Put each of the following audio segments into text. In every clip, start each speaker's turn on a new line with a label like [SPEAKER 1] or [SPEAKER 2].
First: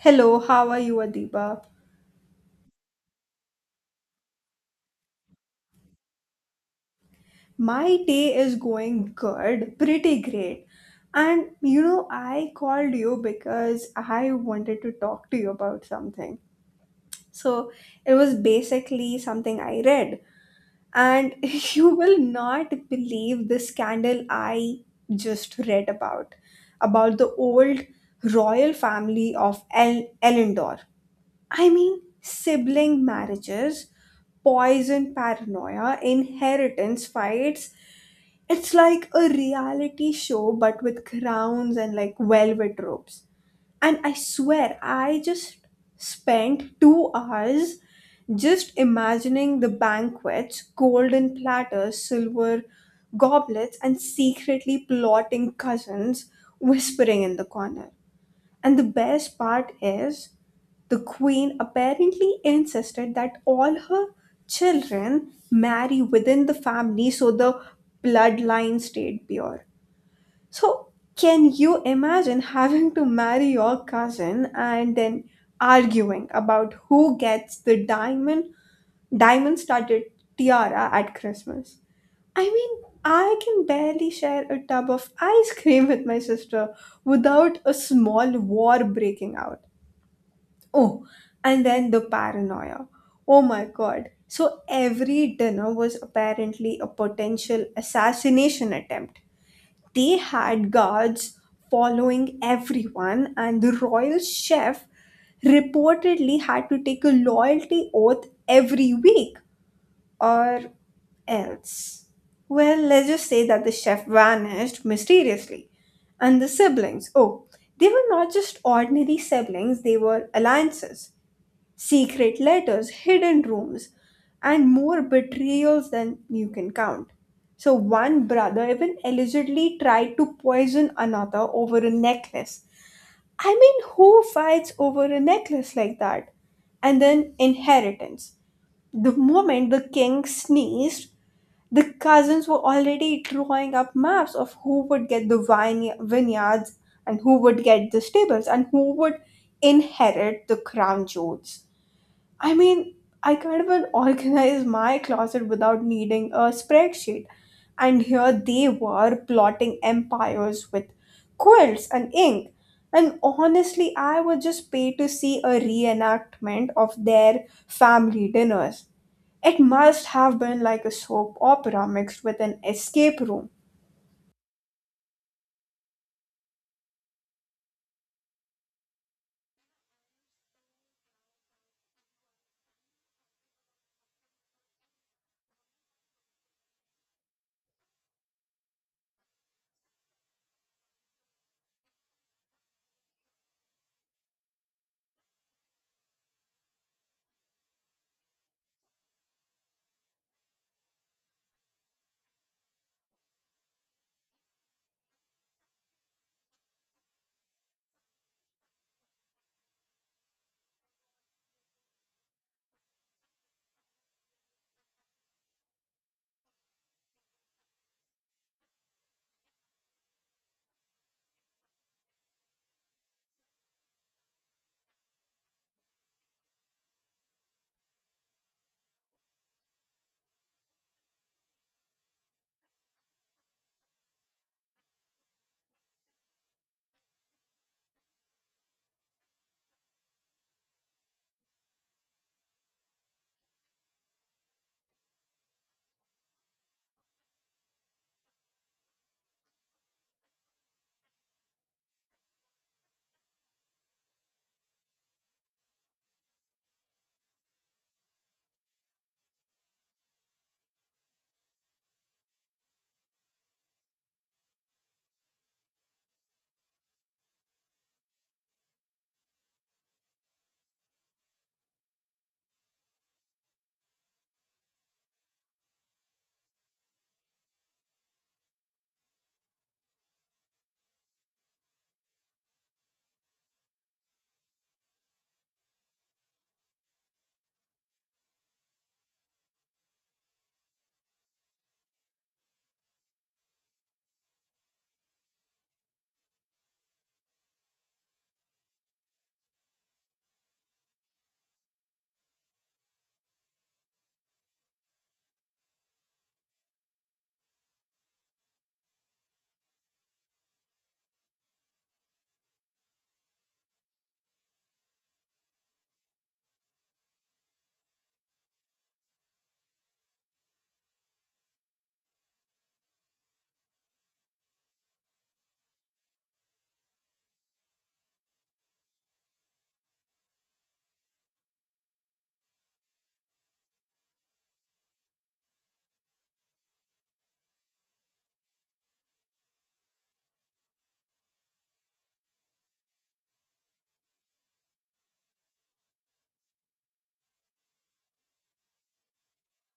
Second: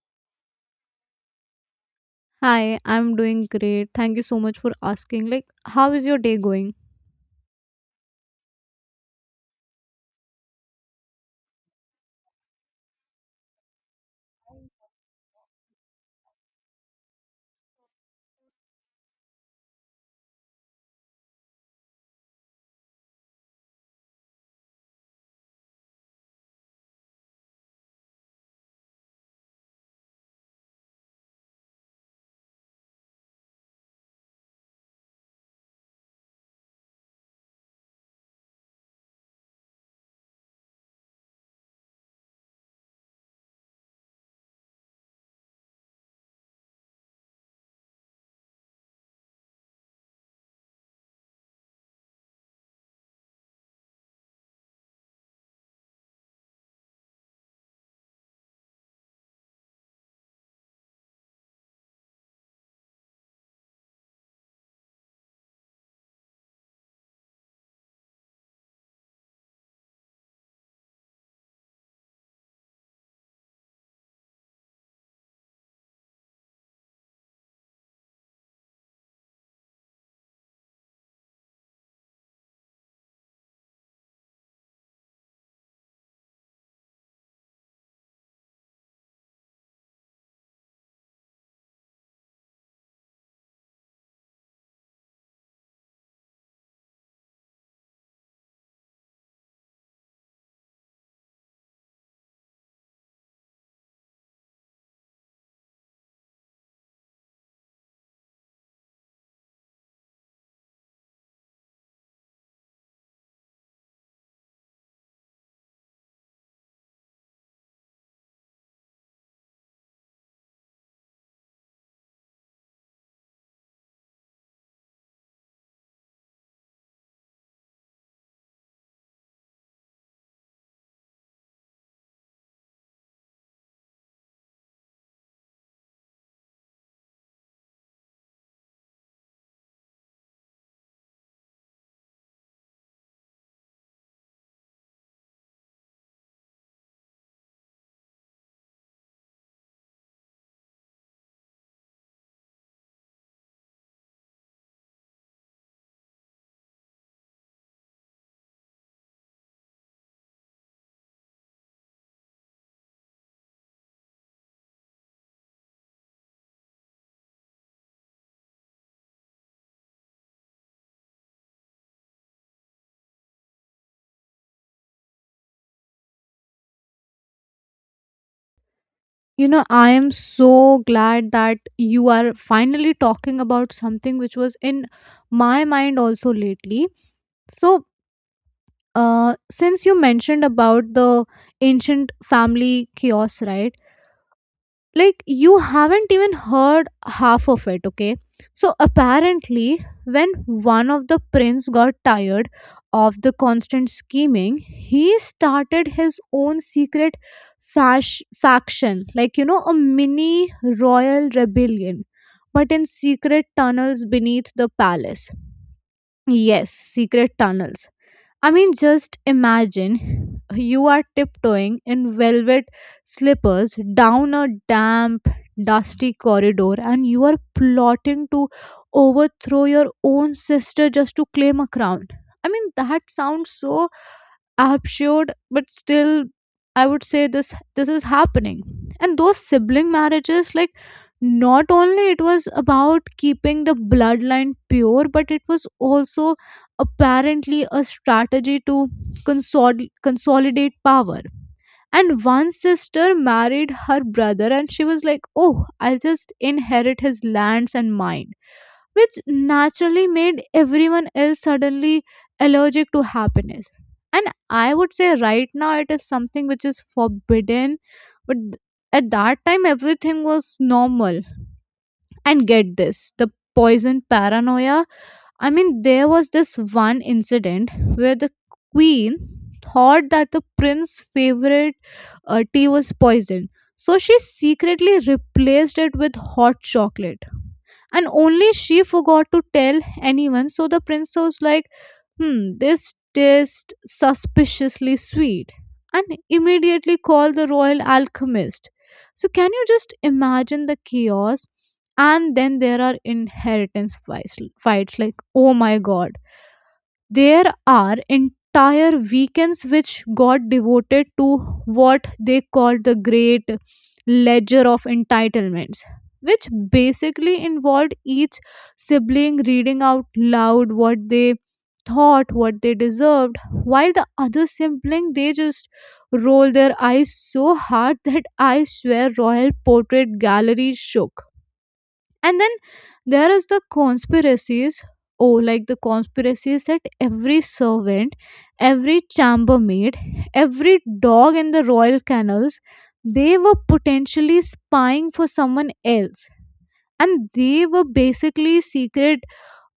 [SPEAKER 1] Hello, how are you, Adiba?
[SPEAKER 2] Hi, I'm doing great. Thank you so much for asking. Like, how is your day going?
[SPEAKER 1] My day is going good, pretty great. And you know, I called you because I wanted to talk to you about something. So it was basically something I read. And you will not believe the scandal I just read about the old royal family of Elendor. I mean, sibling marriages poison paranoia, inheritance fights. It's like a reality show, but with crowns and like velvet ropes. And I swear, I just spent 2 hours just imagining the banquets, golden platters, silver goblets, and secretly plotting cousins whispering in the corner. And the best part is, the queen apparently insisted that all her children marry within the family so the bloodline stayed pure. So, can you imagine having to marry your cousin and then arguing about who gets the diamond studded tiara at Christmas? I mean, I can barely share a tub of ice cream with my sister without a small war breaking out. Oh, and then the paranoia. Oh my god. So every dinner was apparently a potential assassination attempt. They had guards following everyone, and the royal chef reportedly had to take a loyalty oath every week or else. Well, let's just say that the chef vanished mysteriously. And the siblings, oh, they were not just ordinary siblings, they were alliances secret letters, hidden rooms, and more betrayals than you can count. So, one brother even allegedly tried to poison another over a necklace. I mean, who fights over a necklace like that? And then inheritance. The moment the king sneezed, the cousins were already drawing up maps of who would get the vineyards and who would get the stables and who would inherit the crown jewels. I mean, I can't even organize my closet without needing a spreadsheet. And here they were plotting empires with quilts and ink. And honestly, I would just pay to see a reenactment of their family dinners. It must have been like a soap opera mixed with an escape room.
[SPEAKER 2] You know, I am so glad that you are finally talking about something which was in my mind also lately. So, since you mentioned about the ancient family chaos, right? Like you haven't even heard half of it, okay? So apparently when one of the prince got tired of the constant scheming, he started his own secret faction, like, you know, a mini royal rebellion, but in secret tunnels beneath the palace. Yes, secret tunnels. I mean, just imagine you are tiptoeing in velvet slippers down a damp, dusty corridor and you are plotting to overthrow your own sister just to claim a crown. I mean, that sounds so absurd, but still I would say this is happening. And those sibling marriages, like, not only it was about keeping the bloodline pure, but it was also apparently a strategy to consolidate power. And one sister married her brother and she was like, oh, I'll just inherit his lands and mine, which naturally made everyone else suddenly allergic to happiness. And I would say right now it is something which is forbidden, but at that time everything was normal. And get this, the poison paranoia. I mean, there was this one incident where the queen thought that the prince's favorite tea was poisoned. So she secretly replaced it with hot chocolate, and only she forgot to tell anyone, so the prince was like, hmm, this tastes suspiciously sweet, and immediately called the royal alchemist. So can you just imagine the chaos? And then there are inheritance fights like, oh my god, there are entire weekends which got devoted to what they called the Great Ledger of Entitlements, which basically involved each sibling reading out loud what they thought what they deserved, while the other sibling, they just roll their eyes so hard that I swear royal portrait gallery shook. And then there is the conspiracies. Oh, like the conspiracies that every servant, every chambermaid, every dog in the royal kennels, they were potentially spying for someone else. And they were basically secret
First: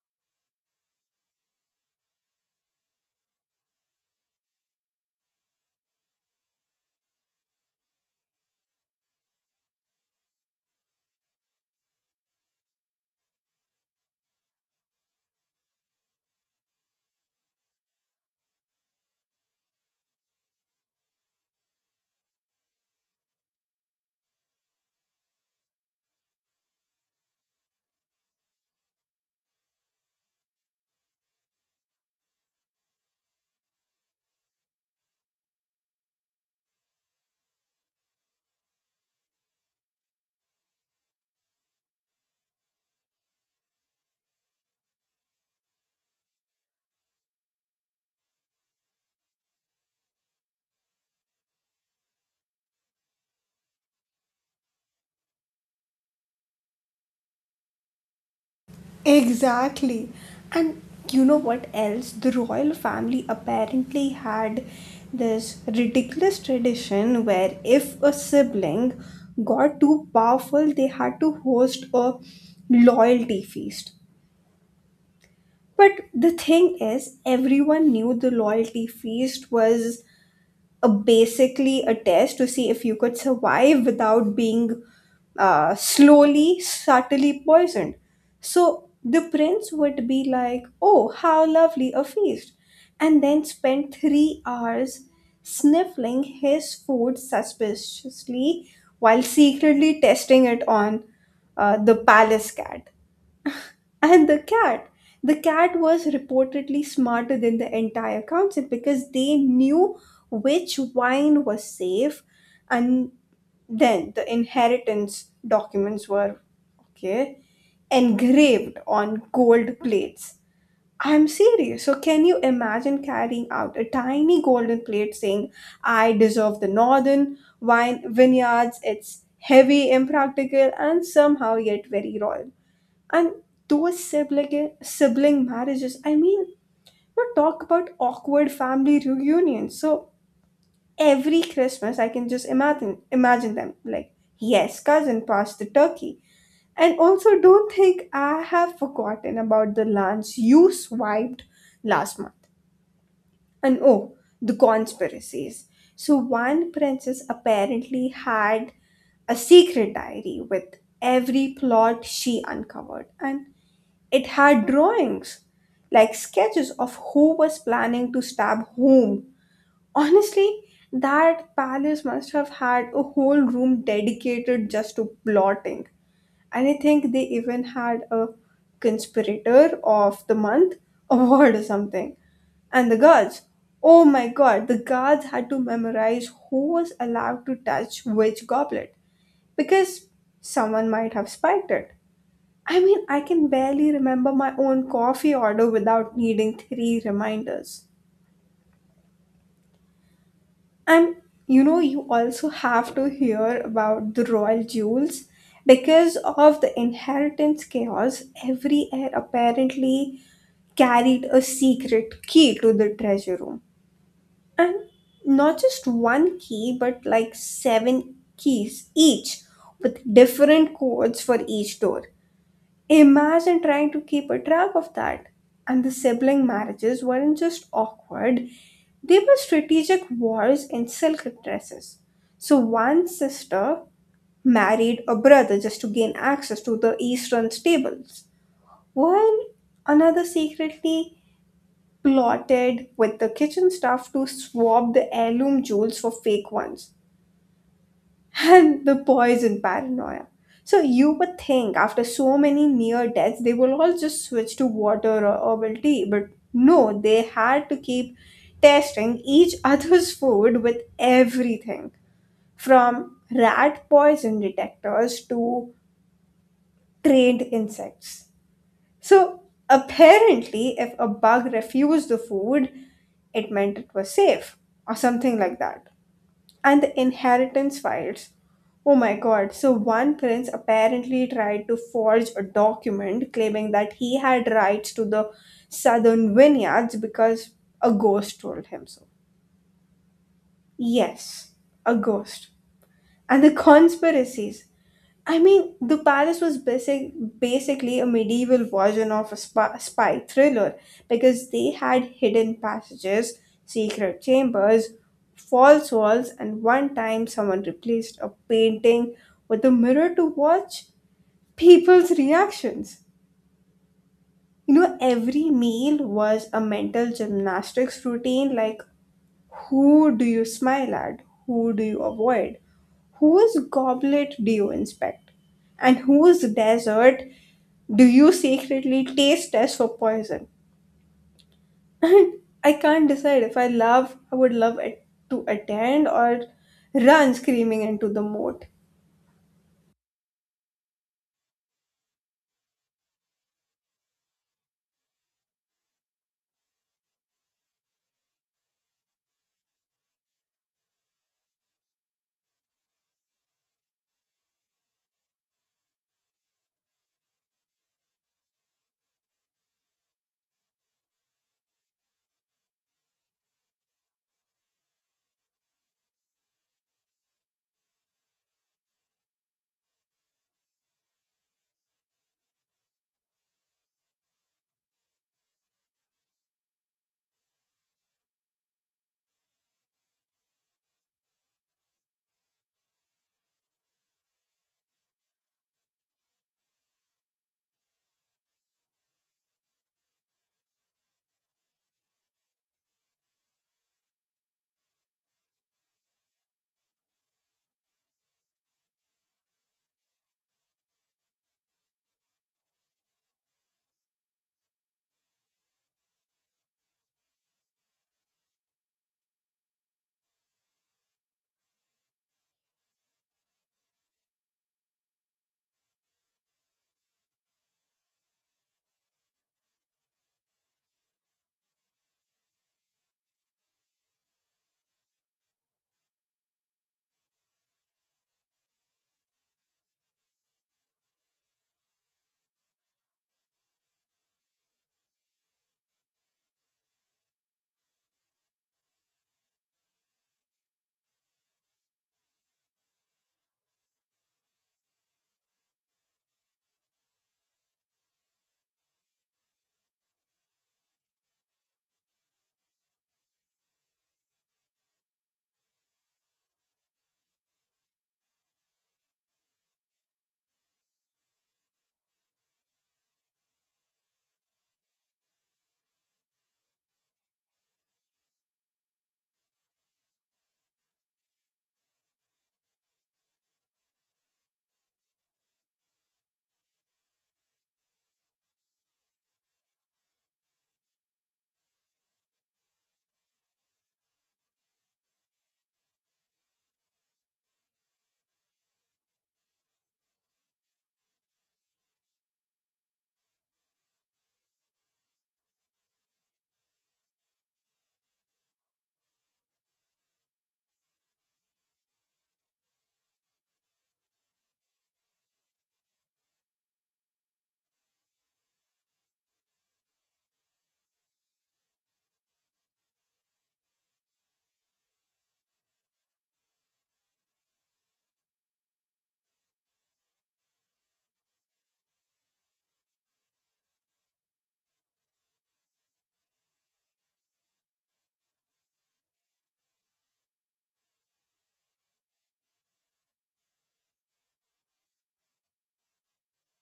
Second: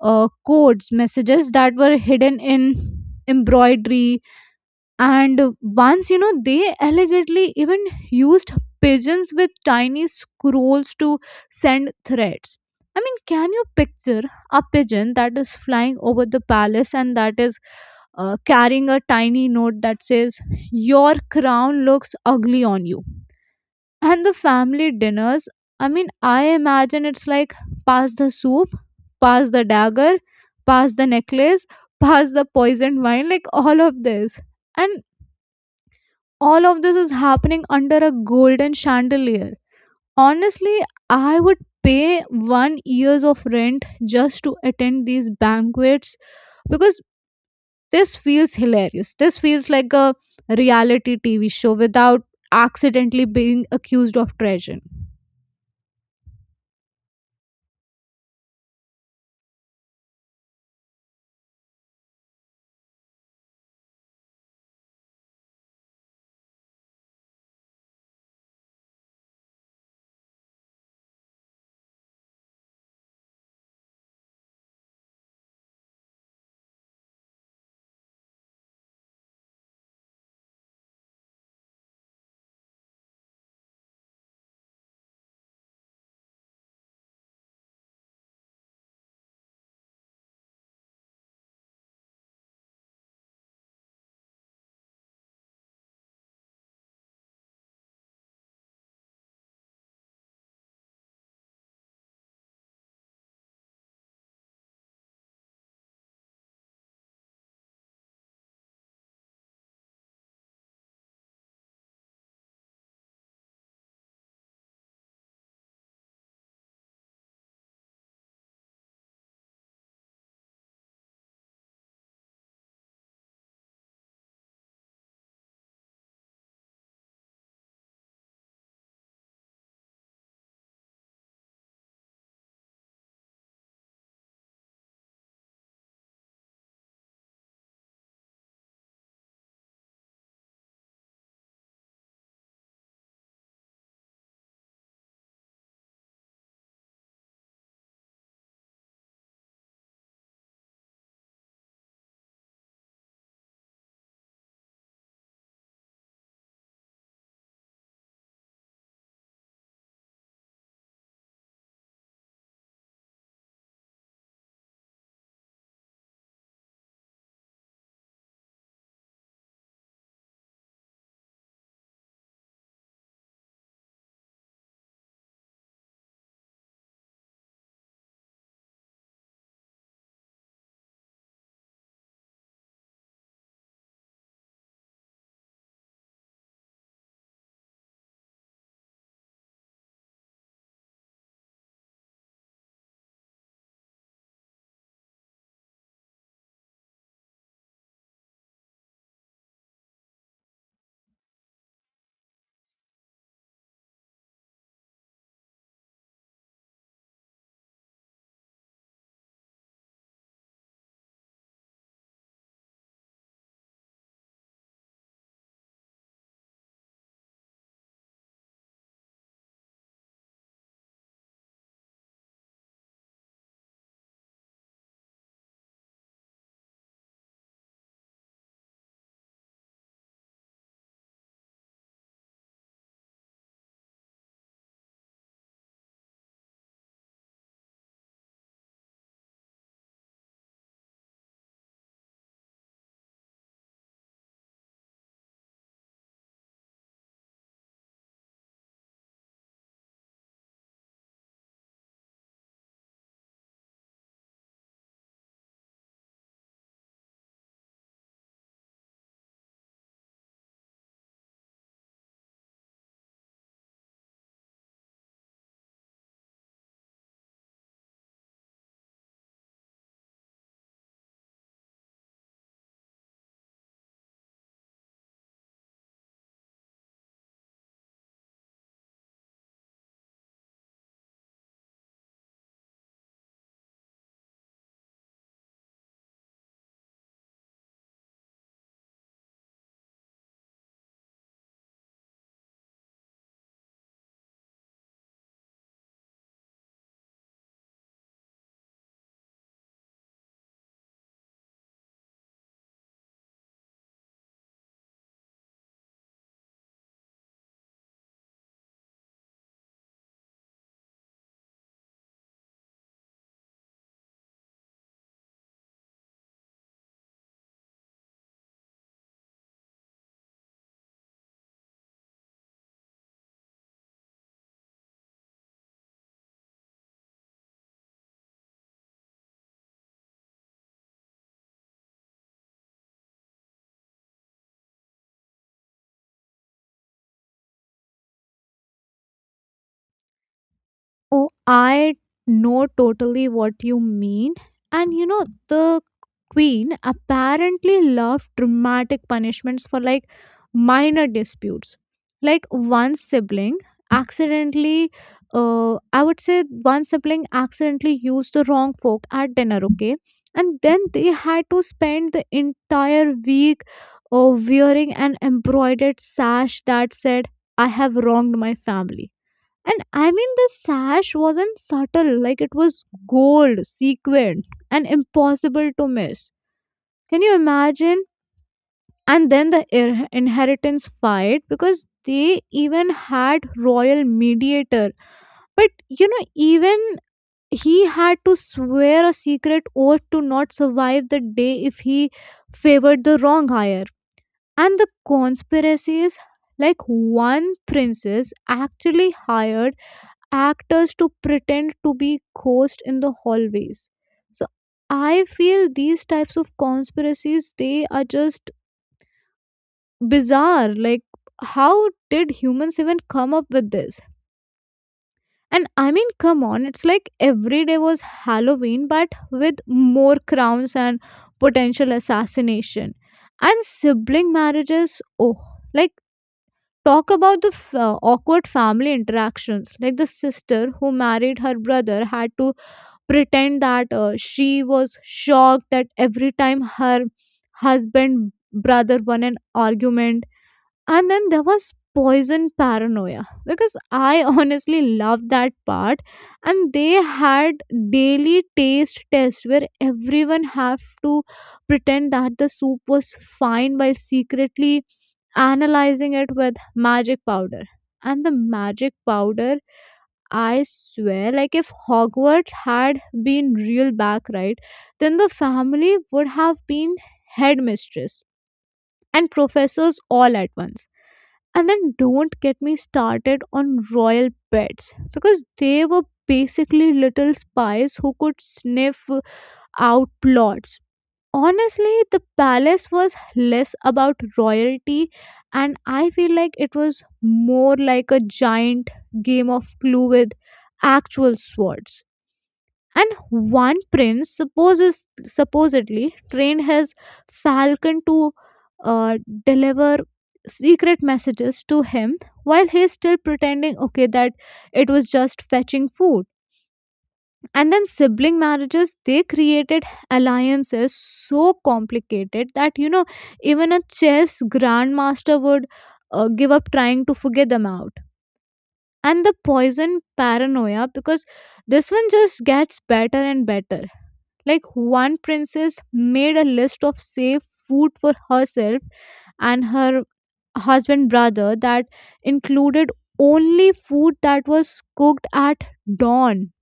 [SPEAKER 2] codes, messages that were hidden in embroidery, and once, you know, they allegedly even used pigeons with tiny scrolls to send threats. I mean, can you picture a pigeon that is flying over the palace and that is carrying a tiny note that says your crown looks ugly on you? And the family dinners, I mean, I imagine it's like pass the soup, pass the dagger, pass the necklace, pass the poisoned wine, like all of this. And all of this is happening under a golden chandelier. Honestly, I would pay 1 years of rent just to attend these banquets, because this feels hilarious, this feels like a reality TV show without accidentally being accused of treason.
[SPEAKER 1] Exactly. And you know what else? The royal family apparently had this ridiculous tradition where if a sibling got too powerful, they had to host a loyalty feast. But the thing is, everyone knew the loyalty feast was a basically a test to see if you could survive without being slowly, subtly poisoned. So the prince would be like, oh, how lovely a feast! And then spend 3 hours sniffling his food suspiciously while secretly testing it on the palace cat. And the cat. The cat was reportedly smarter than the entire council because they knew which wine was safe, and then the inheritance documents were okay engraved on gold plates. I'm serious. So, can you imagine carrying out a tiny golden plate saying, I deserve the northern wine vineyards? It's heavy, impractical, and somehow yet very royal and those sibling marriages. I mean, you talk about awkward family reunions. So every Christmas I can just imagine them like, yes cousin, passed the turkey, and also don't think I have forgotten about the lunch you swiped last month. And oh, the conspiracies. So one princess apparently had a secret diary with every plot she uncovered, and it had drawings, like sketches of who was planning to stab whom. Honestly, that palace must have had a whole room dedicated just to plotting. And I think they even had a conspirator of the month award or something. And the guards. Oh my god, the guards had to memorize who was allowed to touch which goblet because someone might have spiked it. I mean, I can barely remember my own coffee order without needing three reminders. And you know, you also have to hear about the royal jewels. Because of the inheritance chaos, every heir apparently carried a secret key to the treasure room. And not just one key, but like seven keys each, with different codes for each door. Imagine trying to keep a track of that. And the sibling marriages weren't just awkward, they were strategic wars in silk dresses. So one sister married a brother just to gain access to the eastern stables, while another secretly plotted with the kitchen staff to swap the heirloom jewels for fake ones and the poison paranoia. So you would think after so many near deaths, they will all just switch to water or herbal tea, but no, they had to keep testing each other's food with everything from rat poison detectors to trained insects. So apparently, if a bug refused the food, it meant it was safe or something like that and the inheritance files. Oh my god, so one prince apparently tried to forge a document claiming that he had rights to the southern vineyards because a ghost told him so. Yes, a ghost. And the conspiracies. I mean, the Palace was basically a medieval version of a spy thriller because they had hidden passages, secret chambers, false walls, and one time someone replaced a painting with a mirror to watch people's reactions. You know, every meal was a mental gymnastics routine like who do you smile at? Who do you avoid? Whose goblet do you inspect? And whose desert do you secretly taste test for poison? I can't decide if I would love it to attend or run screaming into the moat.
[SPEAKER 2] Oh, I know totally what you mean. And you know, the queen apparently loved dramatic punishments for, like, minor disputes. Like one sibling accidentally, I would say one sibling accidentally used the wrong fork at dinner, okay? And then they had to spend the entire week wearing an embroidered sash that said, I have wronged my family. And I mean, the sash wasn't subtle, like it was gold, sequined, and impossible to miss. Can you imagine? And then the inheritance fight, because they even had royal mediator. But you know, even he had to swear a secret oath to not survive the day if he favored the wrong hire. And the conspiracies, like one princess actually hired actors to pretend to be ghosts in the hallways. So I feel these types of conspiracies, they are just bizarre. Like how did humans even come up with this? And I mean, come on, it's like every day was Halloween, but with more crowns and potential assassination. And sibling marriages, oh, like talk about the awkward family interactions. Like the sister who married her brother had to pretend that she was shocked that every time her husband brother won an argument. And then there was poison paranoia, because I honestly loved that part. And they had daily taste test where everyone have to pretend that the soup was fine while secretly analyzing it with magic powder. And the magic powder, I swear, like if Hogwarts had been real back, right, then the family would have been headmistress and professors all at once. And then don't get me started on royal pets, because they were basically little spies who could sniff out plots. Honestly, the palace was less about royalty, and I feel like it was more like a giant game of Clue with actual swords. And one prince supposes supposedly trained his falcon to uh, deliver secret messages to him while he's still pretending, okay, that it was just fetching food. And then sibling marriages, they created alliances so complicated that, you know, even a chess grandmaster would give up trying to figure them out. And the poison paranoia, because this one just gets better and better. Like, one princess made a list of safe food for herself and her husband brother that included only food that was cooked at dawn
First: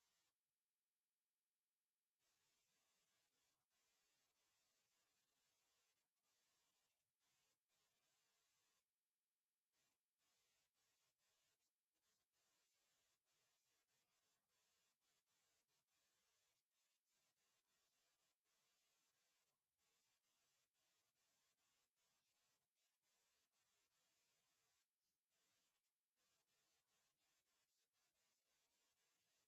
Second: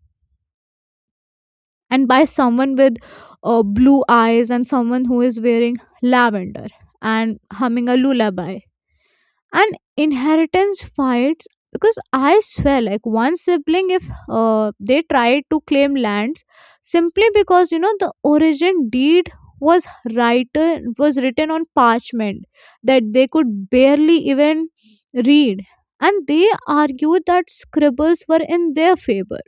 [SPEAKER 2] and by someone with blue eyes and someone who is wearing lavender and humming a lullaby. And inheritance fights, because I swear, like one sibling, if they tried to claim lands simply because, you know, the origin deed was was written on parchment that they could barely even read, and they argued that scribbles were in their favor.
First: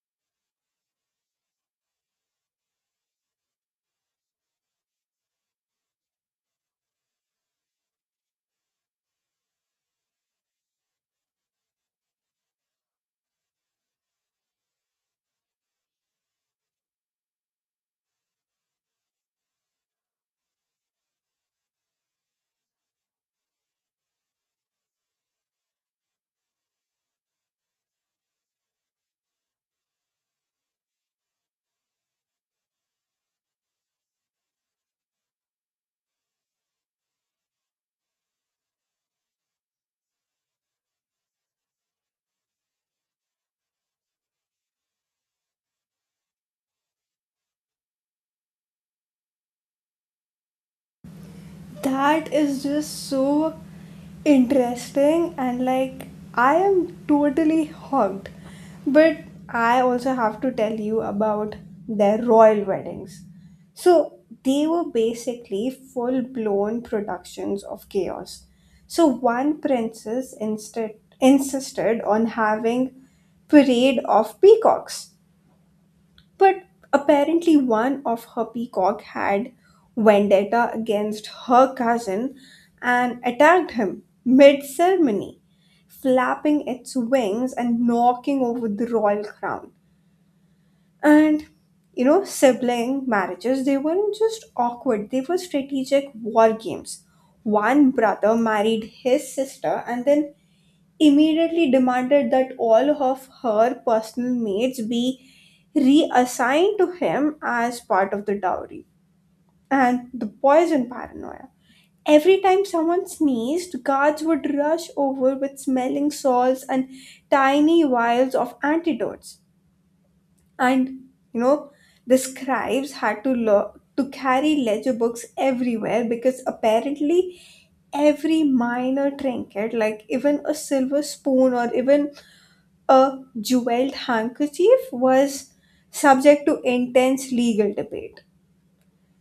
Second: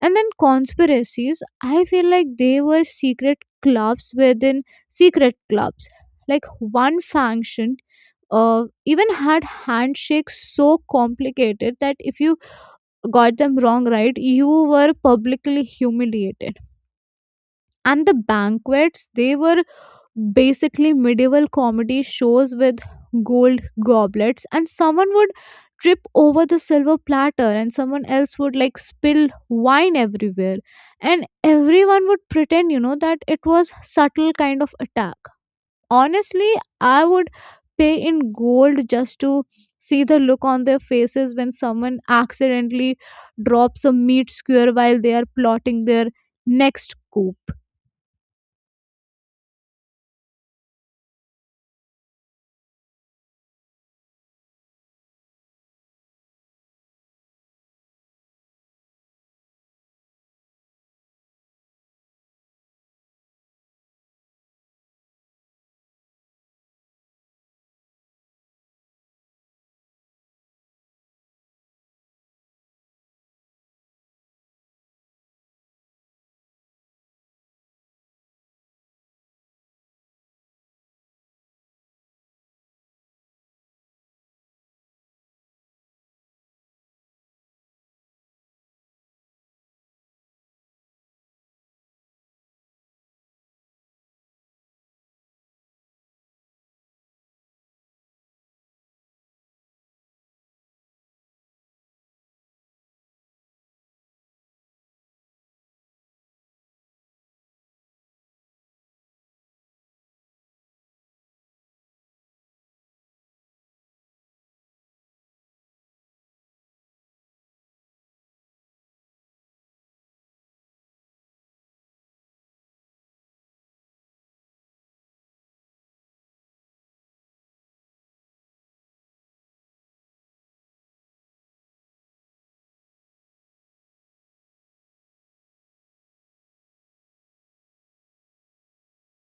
[SPEAKER 2] And then conspiracies, I feel like they were secret clubs within secret clubs. Like one function even had handshakes so complicated that if you got them wrong, right, you were publicly humiliated. And the banquets, they were basically medieval comedy shows with gold goblets, and someone would trip over the silver platter, and someone else would, like, spill wine everywhere, and everyone would pretend, you know, that it was subtle kind of attack. Honestly, I would pay in gold just to see the look on their faces when someone accidentally drops a meat skewer while they are plotting their next coup.
[SPEAKER 1] That is just so interesting and like I am totally hooked. But I also have to tell you about their royal weddings. So they were basically full blown productions of chaos. So one princess instead insisted on having parade of peacocks but apparently, one of her peacock had vendetta against her cousin and attacked him mid ceremony, flapping its wings and knocking over the royal crown. And you know, sibling marriages, they weren't just awkward, they were strategic war games. One brother married his sister, and then immediately demanded that all of her personal maids be reassigned to him as part of the dowry. And the poison paranoia. Every time someone sneezed, guards would rush over with smelling salts and tiny vials of antidotes. And you know, the scribes had to to carry ledger books everywhere because apparently every minor trinket, like even a silver spoon or even a jeweled handkerchief was subject to intense legal debate.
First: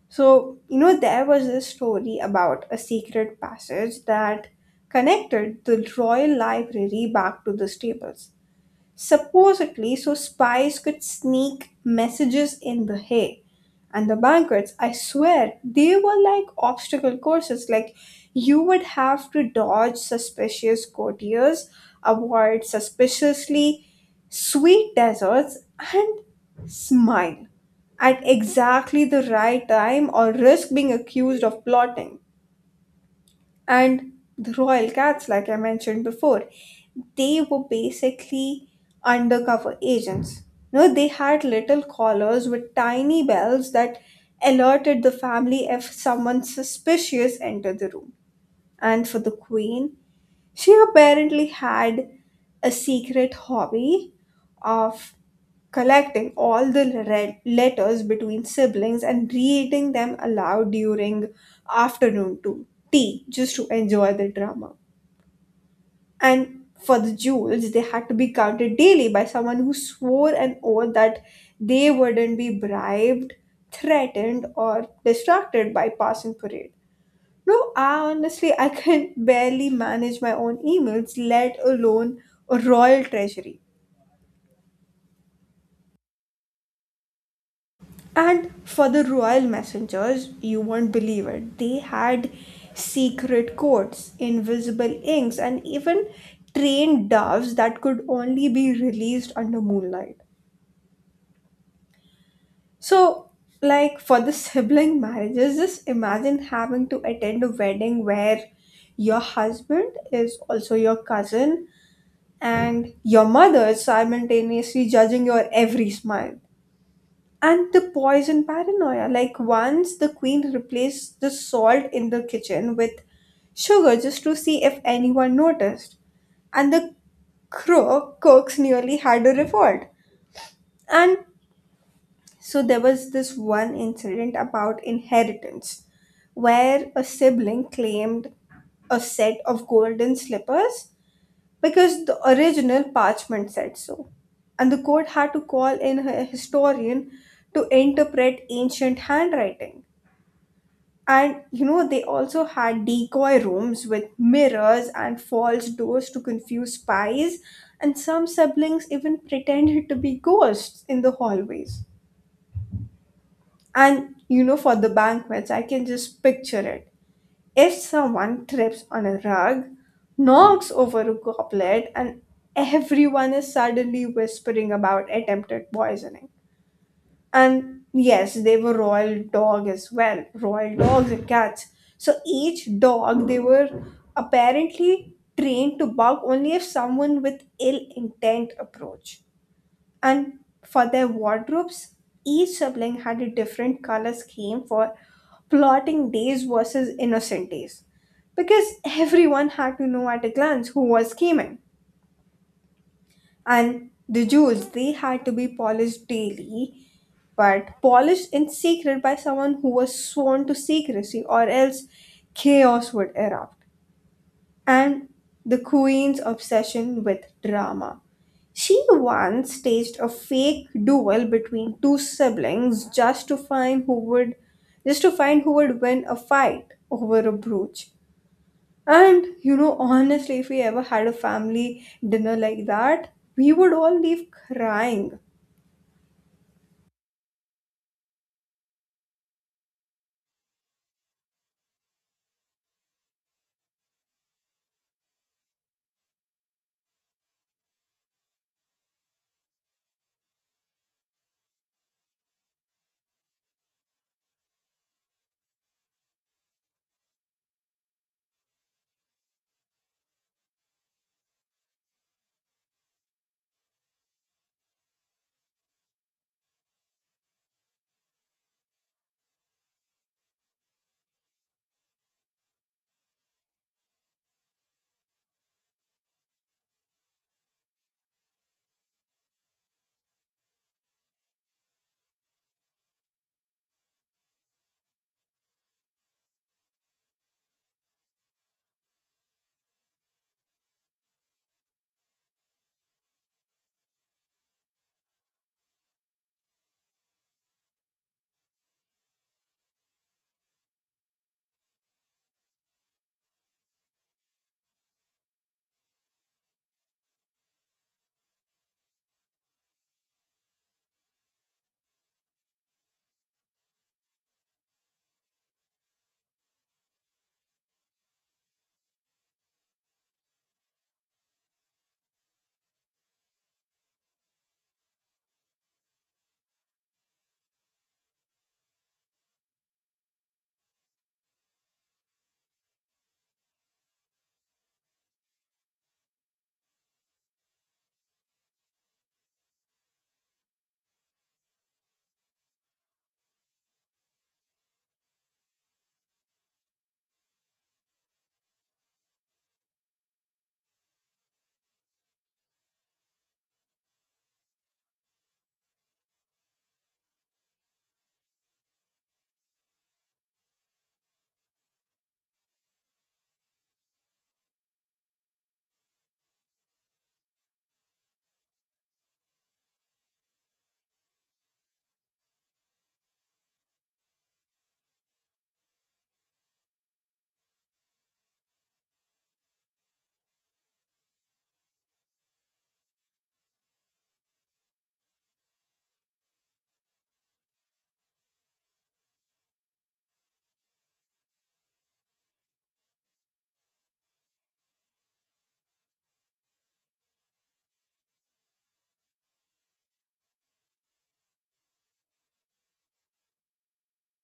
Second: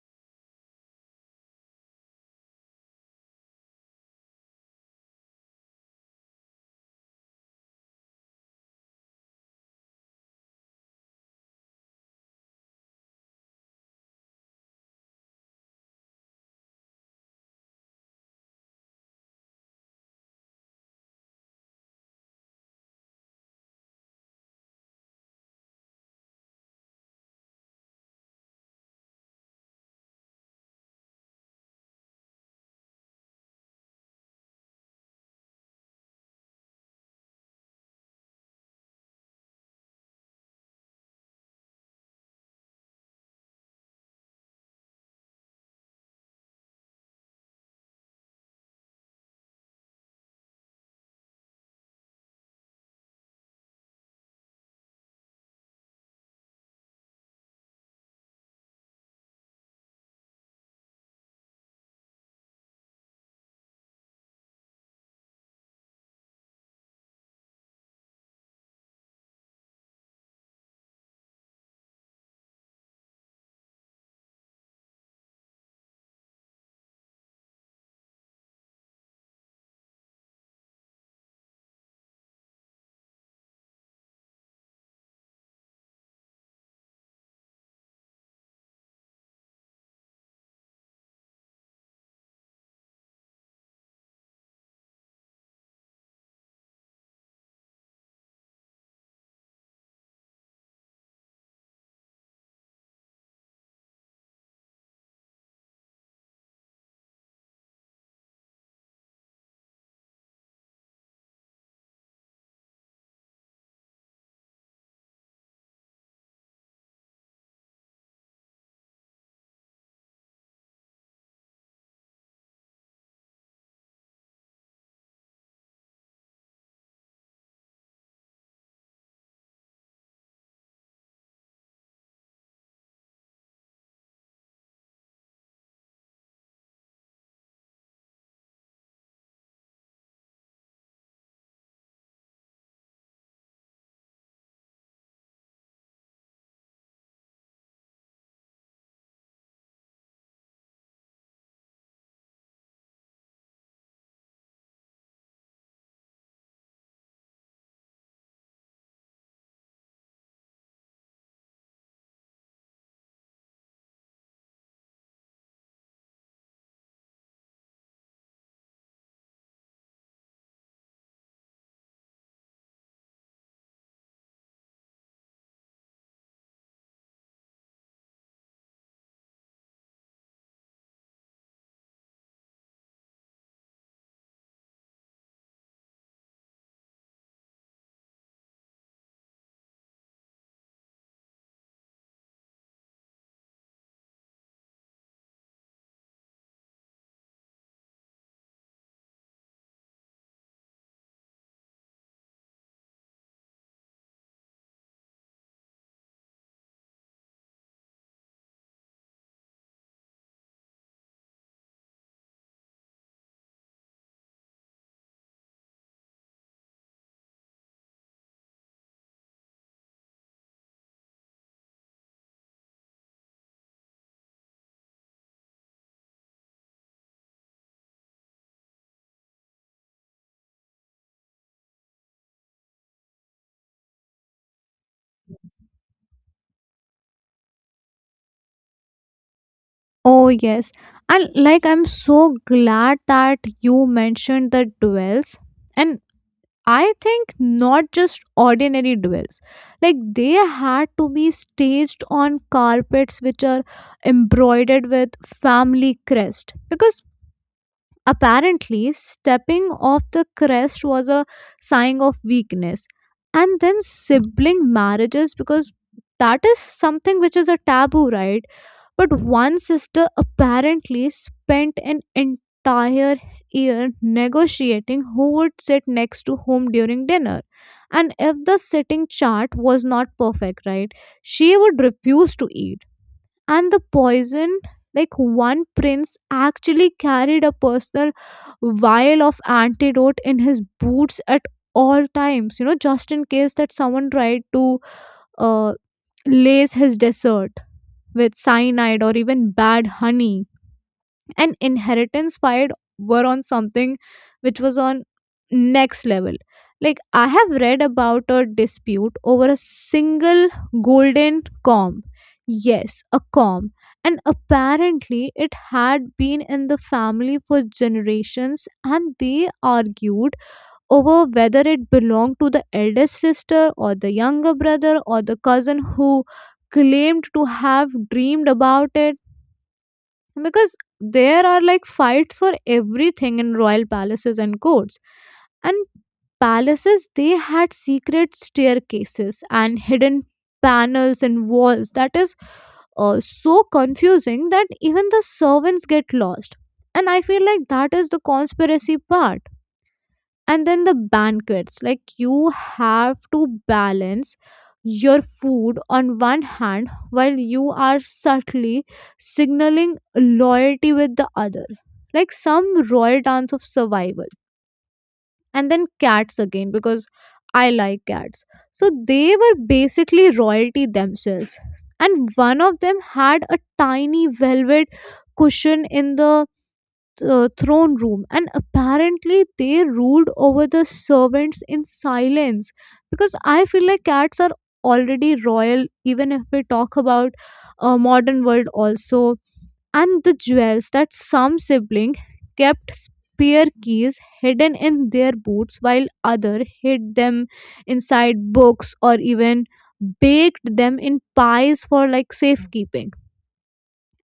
[SPEAKER 1] So, you know, there was a story about a secret passage that connected the royal library back to the stables supposedly so spies could sneak messages in the hay. And the banquets, I swear, they were like obstacle courses. Like you would have to dodge suspicious courtiers, avoid suspiciously sweet desserts, and smile at exactly the right time or risk being accused of plotting. And the royal cats, like I mentioned before, they were basically undercover agents. No, they had little collars with tiny bells that alerted the family if someone suspicious entered the room. And for the queen, she apparently had a secret hobby of collecting all the letters between siblings and reading them aloud during afternoon to tea just to enjoy the drama. And for the jewels, they had to be counted daily by someone who swore an oath that they wouldn't be bribed, threatened, or distracted by passing parade. No, I honestly I can barely manage my own emails, let alone a royal treasury. And for the royal messengers, you won't believe it. They had secret codes, invisible inks, and even trained doves that could only be released under moonlight. So, like for the sibling marriages, just imagine having to attend a wedding where your husband is also your cousin and your mother simultaneously judging your every smile. And the poison paranoia. Like once the queen replaced the salt in the kitchen with sugar just to see if anyone noticed. And the crow cooks nearly had a revolt. And so there was this one incident about inheritance where a sibling claimed a set of golden slippers because the original parchment said so. And the court had to call in a historian to interpret ancient handwriting. And you know, they also had decoy rooms with mirrors and false doors to confuse spies, and some siblings even pretended to be ghosts in the hallways. And you know, for the banquets, I can just picture it. If someone trips on a rug, knocks over a goblet, and everyone is suddenly whispering about attempted poisoning. And yes, they were royal dog as well, royal dogs and cats. So each dog they were apparently trained to bark only if someone with ill intent approached. And for their wardrobes, each sibling had a different color scheme for plotting days versus innocent days. Because everyone had to know at a glance who was scheming. And the jewels, they had to be polished daily, but polished in secret by someone who was sworn to secrecy, or else chaos would erupt and the Queen's obsession with drama. She once staged a fake duel between two siblings just to find who would win a fight over a brooch. And you know, honestly, if we ever had a family dinner like that, we would all leave crying.
[SPEAKER 2] Oh, yes. And like, I'm so glad that you mentioned the duels. And I think not just ordinary duels, like, they had to be staged on carpets which are embroidered with family crest, because apparently stepping off the crest was a sign of weakness. And then sibling marriages, because that is something which is a taboo, right? But one sister apparently spent an entire year negotiating who would sit next to whom during dinner. And if the sitting chart was not perfect, right, she would refuse to eat. And the poison, like one prince actually carried a personal vial of antidote in his boots at all times, you know, just in case that someone tried to uh, lace his dessert with cyanide or even bad honey. And inheritance fight were on something which was on next level. Like I have read about a dispute over a single golden comb. Yes, a comb. And apparently, it had been in the family for generations, and they argued over whether it belonged to the eldest sister or the younger brother or the cousin who claimed to have dreamed about it. Because there are, like, fights for everything in royal palaces and courts. And palaces, they had secret staircases and hidden panels and walls that is so confusing that even the servants get lost. And I feel like that is the conspiracy part. And then the banquets, like you have to balance your food on one hand while you are subtly signaling loyalty with the other, like some royal dance of survival. And then cats again, because I like cats. So they were basically royalty themselves, and one of them had a tiny velvet cushion in the throne room, and apparently they ruled over the servants in silence, because I feel like cats are already royal even if we talk about a modern world also. And the jewels, that some sibling kept spear keys hidden in their boots while other hid them inside books or even baked them in pies for, like, safekeeping.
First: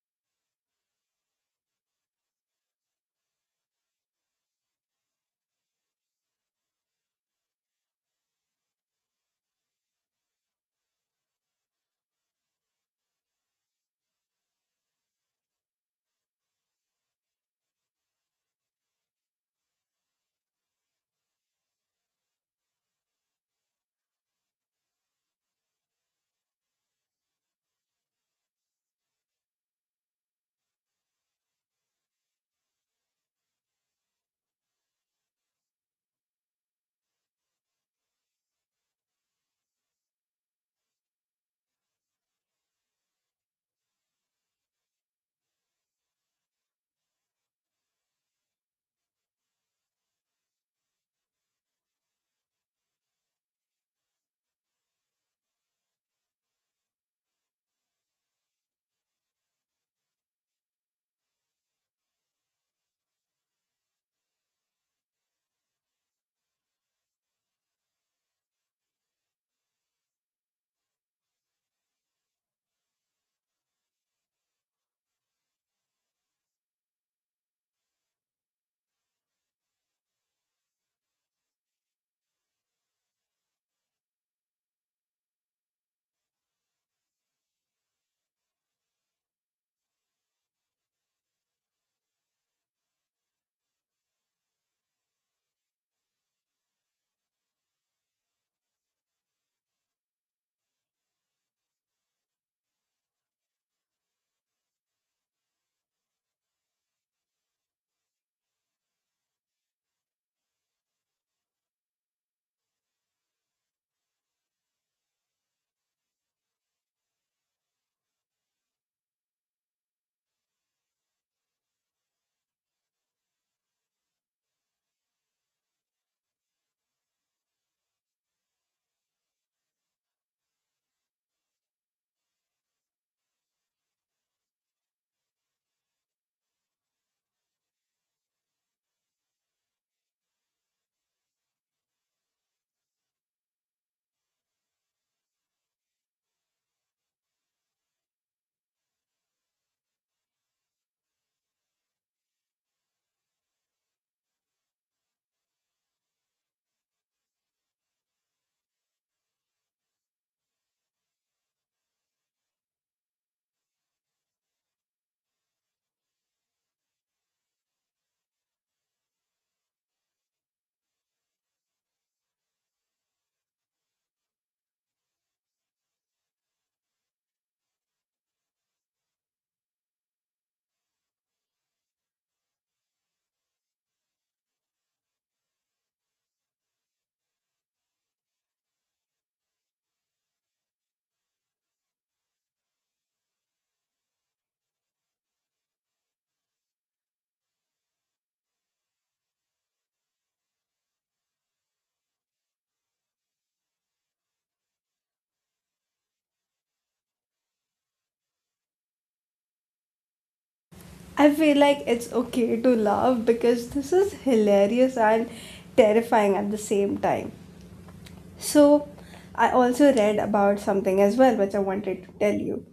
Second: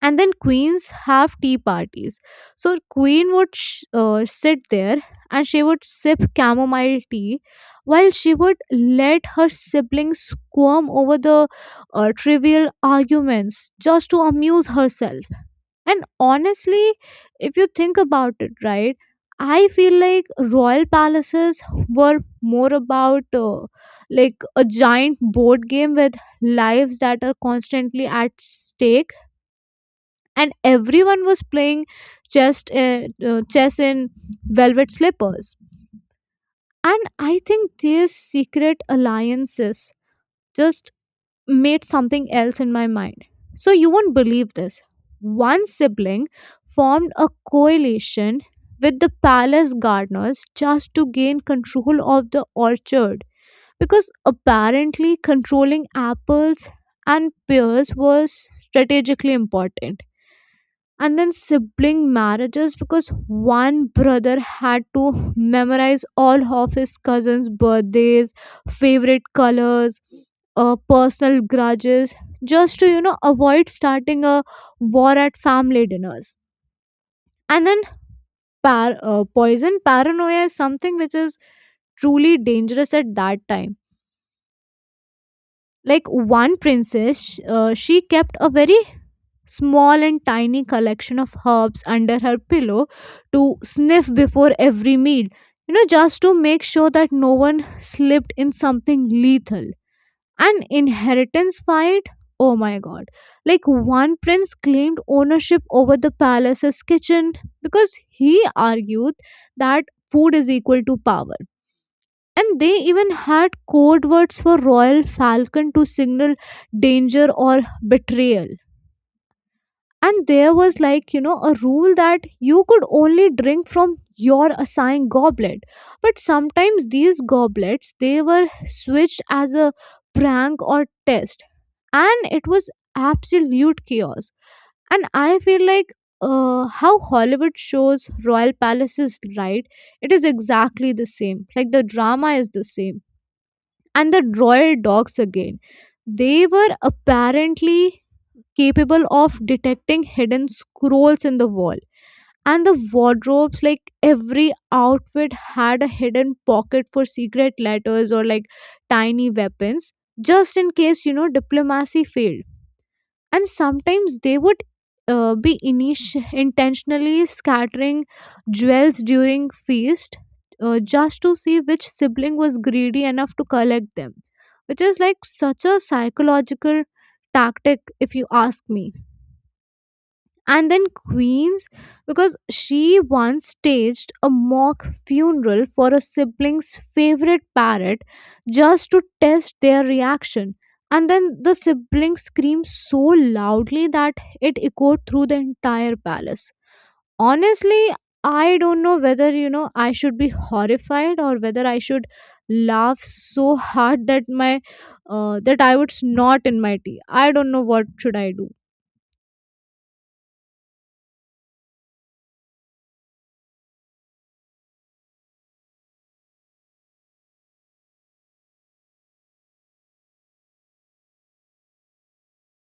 [SPEAKER 2] And then queens have tea parties, so queen would sit there and she would sip chamomile tea while she would let her siblings squirm over the trivial arguments just to amuse herself. And honestly, if you think about it, right, I feel like royal palaces were more about, like, a giant board game with lives that are constantly at stake, and everyone was playing chess in velvet slippers. And I think these secret alliances just made something else in my mind. So you won't believe this. One sibling formed a coalition with the palace gardeners just to gain control of the orchard, because apparently controlling apples and pears was strategically important. And then sibling marriages, because one brother had to memorize all of his cousins' birthdays, favorite colors, personal grudges, just to avoid starting a war at family dinners. And then poison paranoia is something which is truly dangerous at that time. Like, one princess, she kept a very small and tiny collection of herbs under her pillow to sniff before every meal, just to make sure that no one slipped in something lethal. An inheritance fight, oh my god. Like, one prince claimed ownership over the palace's kitchen because he argued that food is equal to power. And they even had code words for Royal Falcon to signal danger or betrayal. And there was, like, you know, a rule that you could only drink from your assigned goblet. But sometimes these goblets, they were switched as a prank or test. And it was absolute chaos. And I feel like, how Hollywood shows royal palaces, right? It is exactly the same. Like, the drama is the same. And the royal dogs again, they were apparently capable of detecting hidden scrolls in the wall. And the wardrobes, like every outfit had a hidden pocket for secret letters or like tiny weapons, just in case, you know, diplomacy failed. And sometimes they would be intentionally scattering jewels during feast, just to see which sibling was greedy enough to collect them, which is like such a psychological tactic, if you ask me. And then Queens, because she once staged a mock funeral for a sibling's favorite parrot just to test their reaction. And then the sibling screamed so loudly that it echoed through the entire palace. Honestly, I don't know whether I should be horrified or whether I should laugh so hard that my that I would snort in my tea. I don't know what should I do.
[SPEAKER 1] I feel like it's okay to laugh because this is hilarious and terrifying at the same time. So, I also read about something as well, which I wanted to tell you.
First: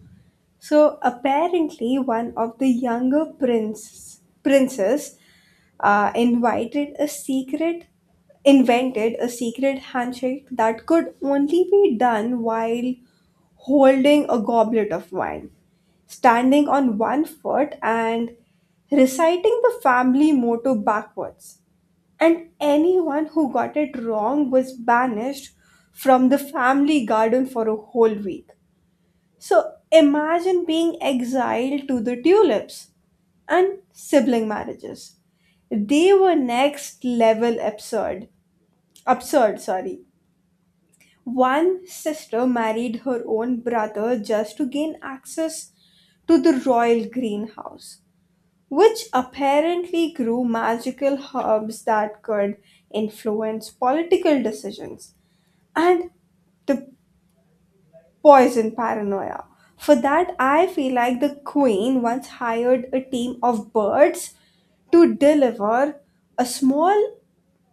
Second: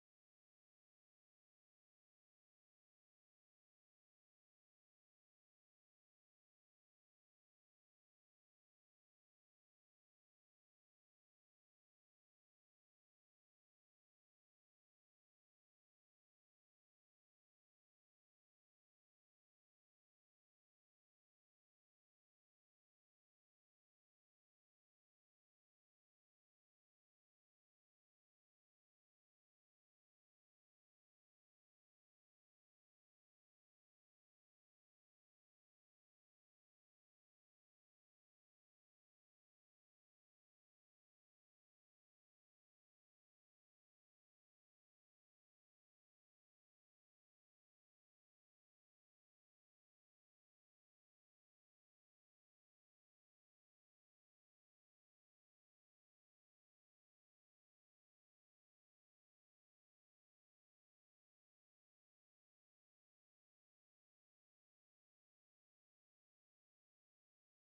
[SPEAKER 1] So, apparently, one of the younger princes uh, invited a secret, invented a secret handshake that could only be done while holding a goblet of wine, standing on one foot, and reciting the family motto backwards, and anyone who got it wrong was banished from the family garden for a whole week. So imagine being exiled to the tulips and sibling marriages. They were next level absurd. Absurd, sorry. One sister married her own brother just to gain access to the royal greenhouse, which apparently grew magical herbs that could influence political decisions and the poison paranoia. For that, I feel like the queen once hired a team of birds to deliver a small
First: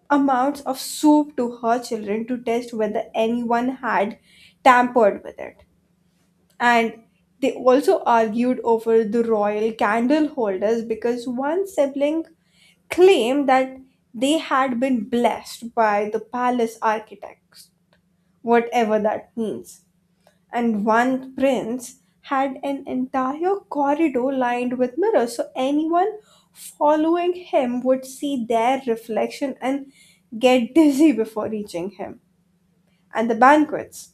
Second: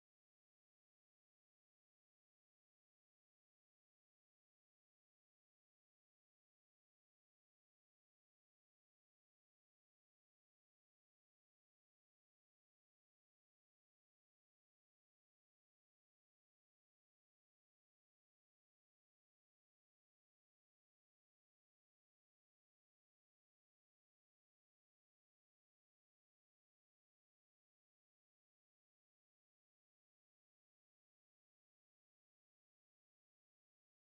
[SPEAKER 1] amount of soup to her children to test whether anyone had tampered with it. And they also argued over the royal candle holders because one sibling claimed that they had been blessed by the palace architects, whatever that means. And one prince had an entire corridor lined with mirrors, so anyone following him would see their reflection and get dizzy before reaching him. And the banquets.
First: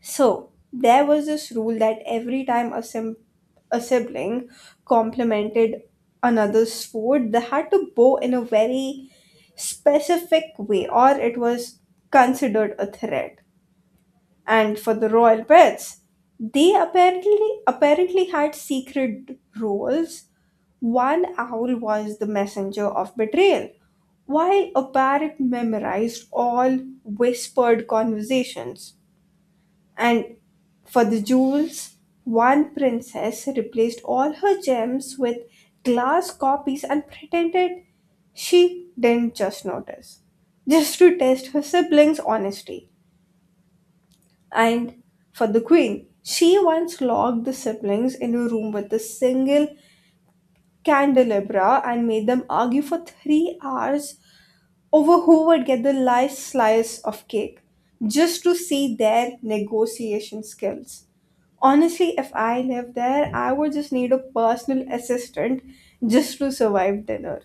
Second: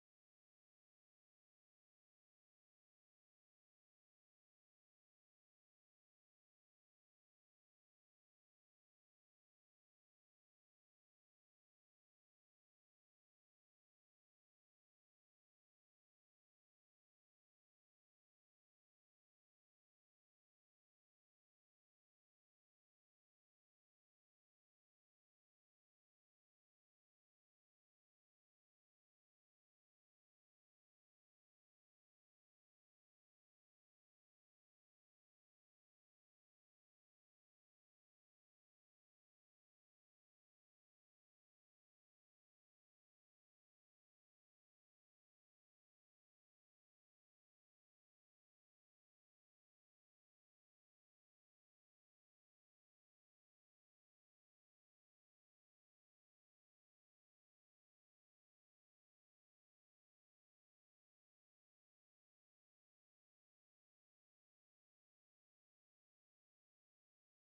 [SPEAKER 1] So there was this rule that every time a sibling complimented another's food, they had to bow in a very specific way, or it was considered a threat. And for the royal pets, they apparently had secret roles. One owl was the messenger of betrayal, while a parrot memorized all whispered conversations. And for the jewels, one princess replaced all her gems with glass copies and pretended she didn't just notice, just to test her siblings' honesty. And for the queen, she once locked the siblings in a room with a single candelabra and made them argue for 3 hours over who would get the last slice of cake, just to see their negotiation skills. Honestly, if I lived there, I would just need a personal assistant just to survive dinner.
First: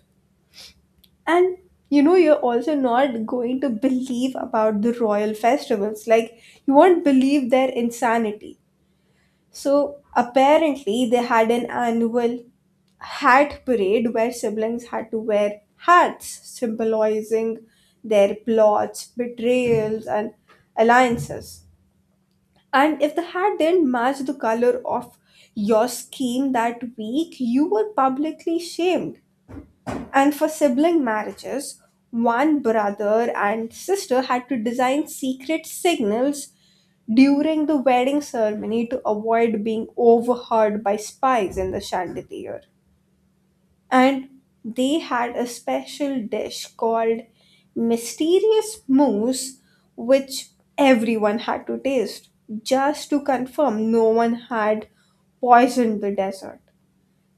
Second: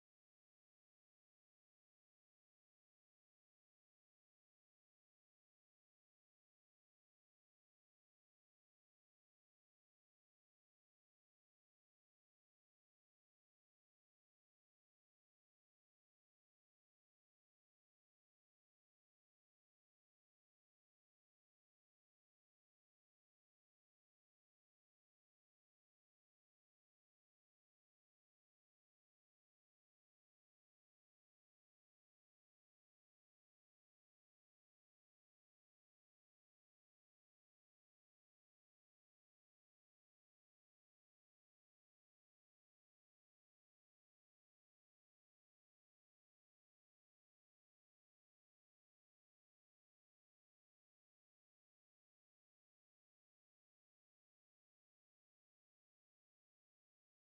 [SPEAKER 1] And you know, you're also not going to believe about the royal festivals. Like, you won't believe their insanity. So, apparently, they had an annual hat parade where siblings had to wear hats, symbolizing their plots, betrayals, and alliances. And if the hat didn't match the color of your scheme that week, you were publicly shamed. And for sibling marriages, one brother and sister had to design secret signals during the wedding ceremony to avoid being overheard by spies in the chandelier. And they had a special dish called mysterious mousse, which everyone had to taste just to confirm no one had poisoned the desert.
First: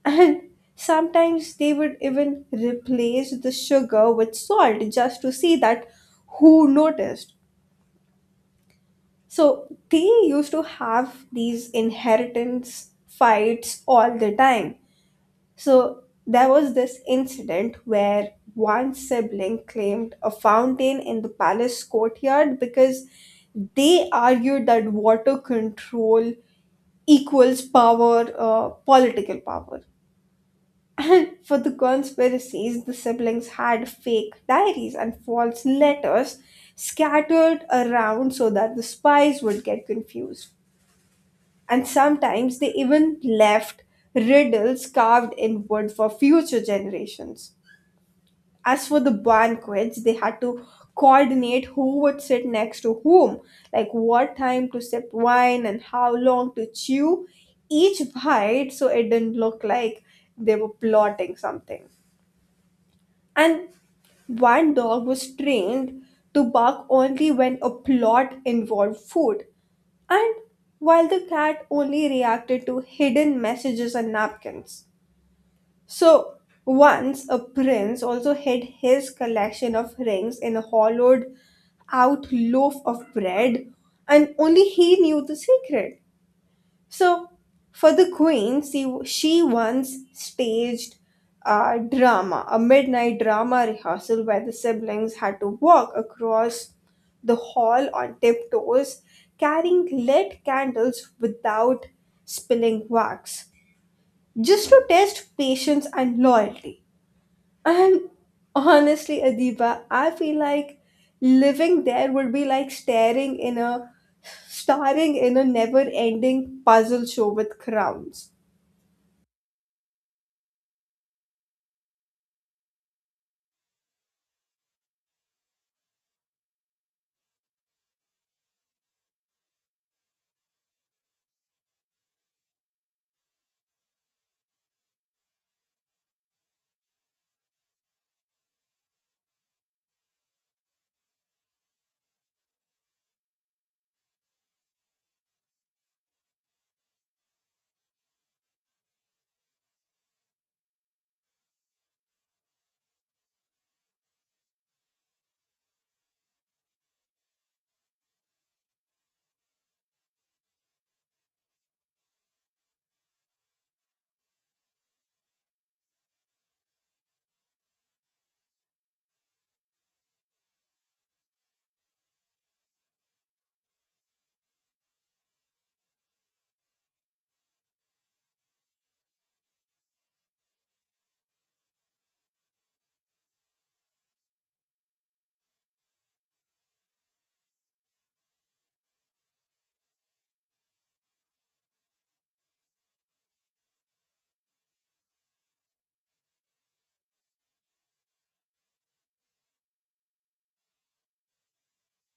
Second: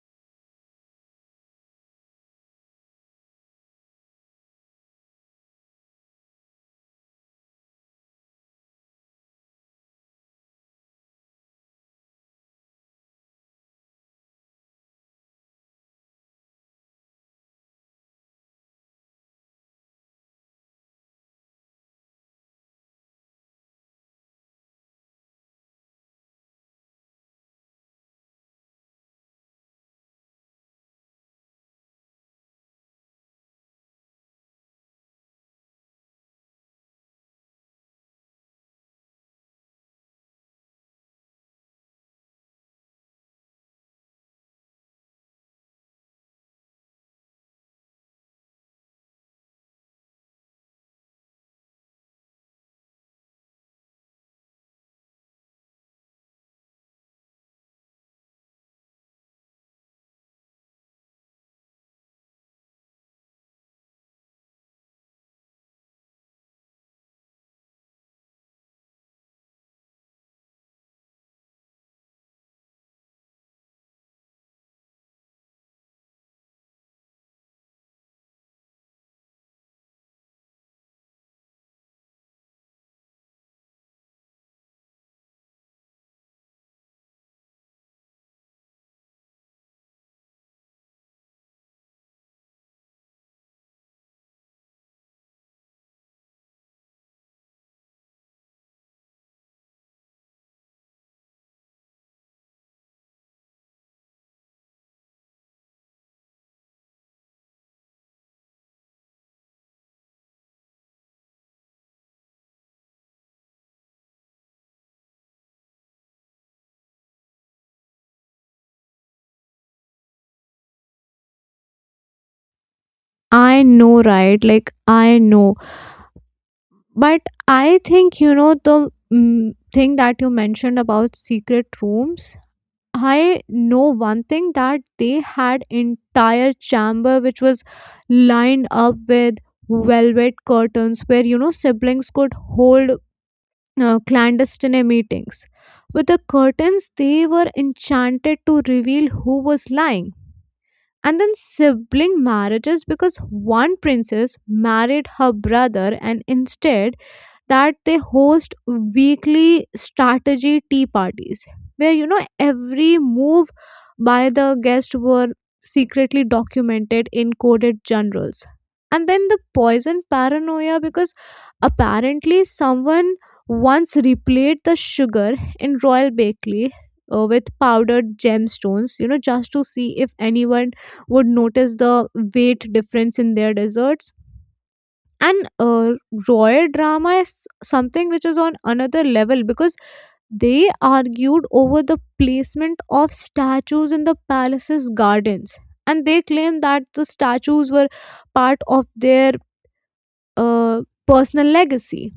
[SPEAKER 1] And sometimes they would even replace the sugar with salt just to see that who noticed. So they used to have these inheritance fights all the time. So there was this incident where one sibling claimed a fountain in the palace courtyard because they argued that water control equals political power. For the conspiracies, the siblings had fake diaries and false letters scattered around so that the spies would get confused. And sometimes they even left riddles carved in wood for future generations. As for the banquets, they had to coordinate who would sit next to whom, like what time to sip wine and how long to chew each bite so it didn't look like they were plotting something. And one dog was trained to bark only when a plot involved food, and while the cat only reacted to hidden messages and napkins. So once a prince also hid his collection of rings in a hollowed out loaf of bread, and only he knew the secret. So for the queen, she once staged a drama, a midnight drama rehearsal where the siblings had to walk across the hall on tiptoes, carrying lit candles without spilling wax, just to test patience and loyalty. And honestly, Adiba, I feel like living there would be like staring in a starring in a never-ending puzzle show with crowns.
[SPEAKER 2] I know, right? Like, I know. But I think, you know, the thing that you mentioned about secret rooms, I know one thing, that they had entire chamber which was lined up with velvet curtains where, you know, siblings could hold clandestine meetings. With the curtains, they were enchanted to reveal who was lying. And then sibling marriages, because one princess married her brother and instead that they host weekly strategy tea parties where, you know, every move by the guest were secretly documented in coded journals. And then the poison paranoia, because apparently someone once replayed the sugar in royal bakery, with powdered gemstones, you know, just to see if anyone would notice the weight difference in their desserts. And royal drama is something which is on another level, because they argued over the placement of statues in the palace's gardens. And they claimed that the statues were part of their personal legacy.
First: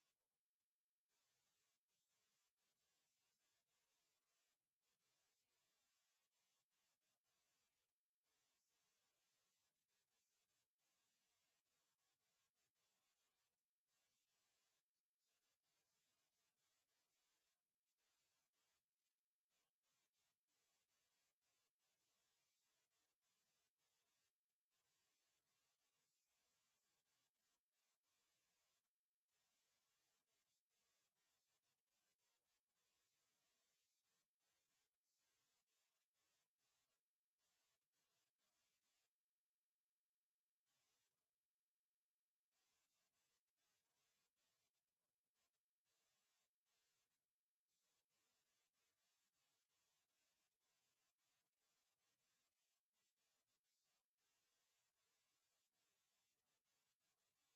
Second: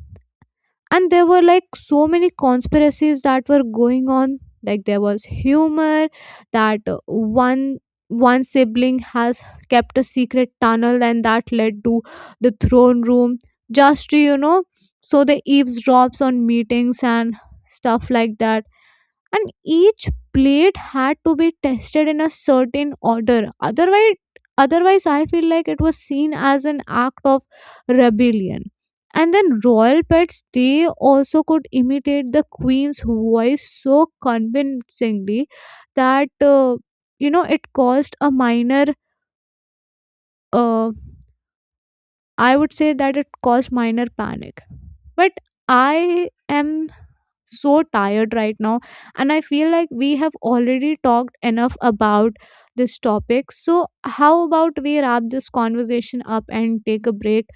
[SPEAKER 2] And there were like so many conspiracies that were going on, like there was humor that, one sibling has kept a secret tunnel and that led to the throne room, just to, you know, so the eavesdrops on meetings and stuff like that. And each plate had to be tested in a certain order otherwise otherwise I feel like it was seen as an act of rebellion. And then royal pets, they also could imitate the queen's voice so convincingly that, you know, it caused a minor, uh, I would say that it caused minor panic. But I am so tired right now, and I feel like we have already talked enough about this topic, so how about we wrap this conversation up and take a break.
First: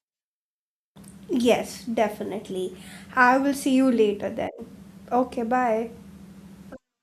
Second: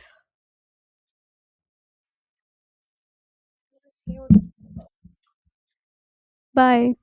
[SPEAKER 1] Yes, definitely. I will see you later then. Okay, bye.
[SPEAKER 2] Bye.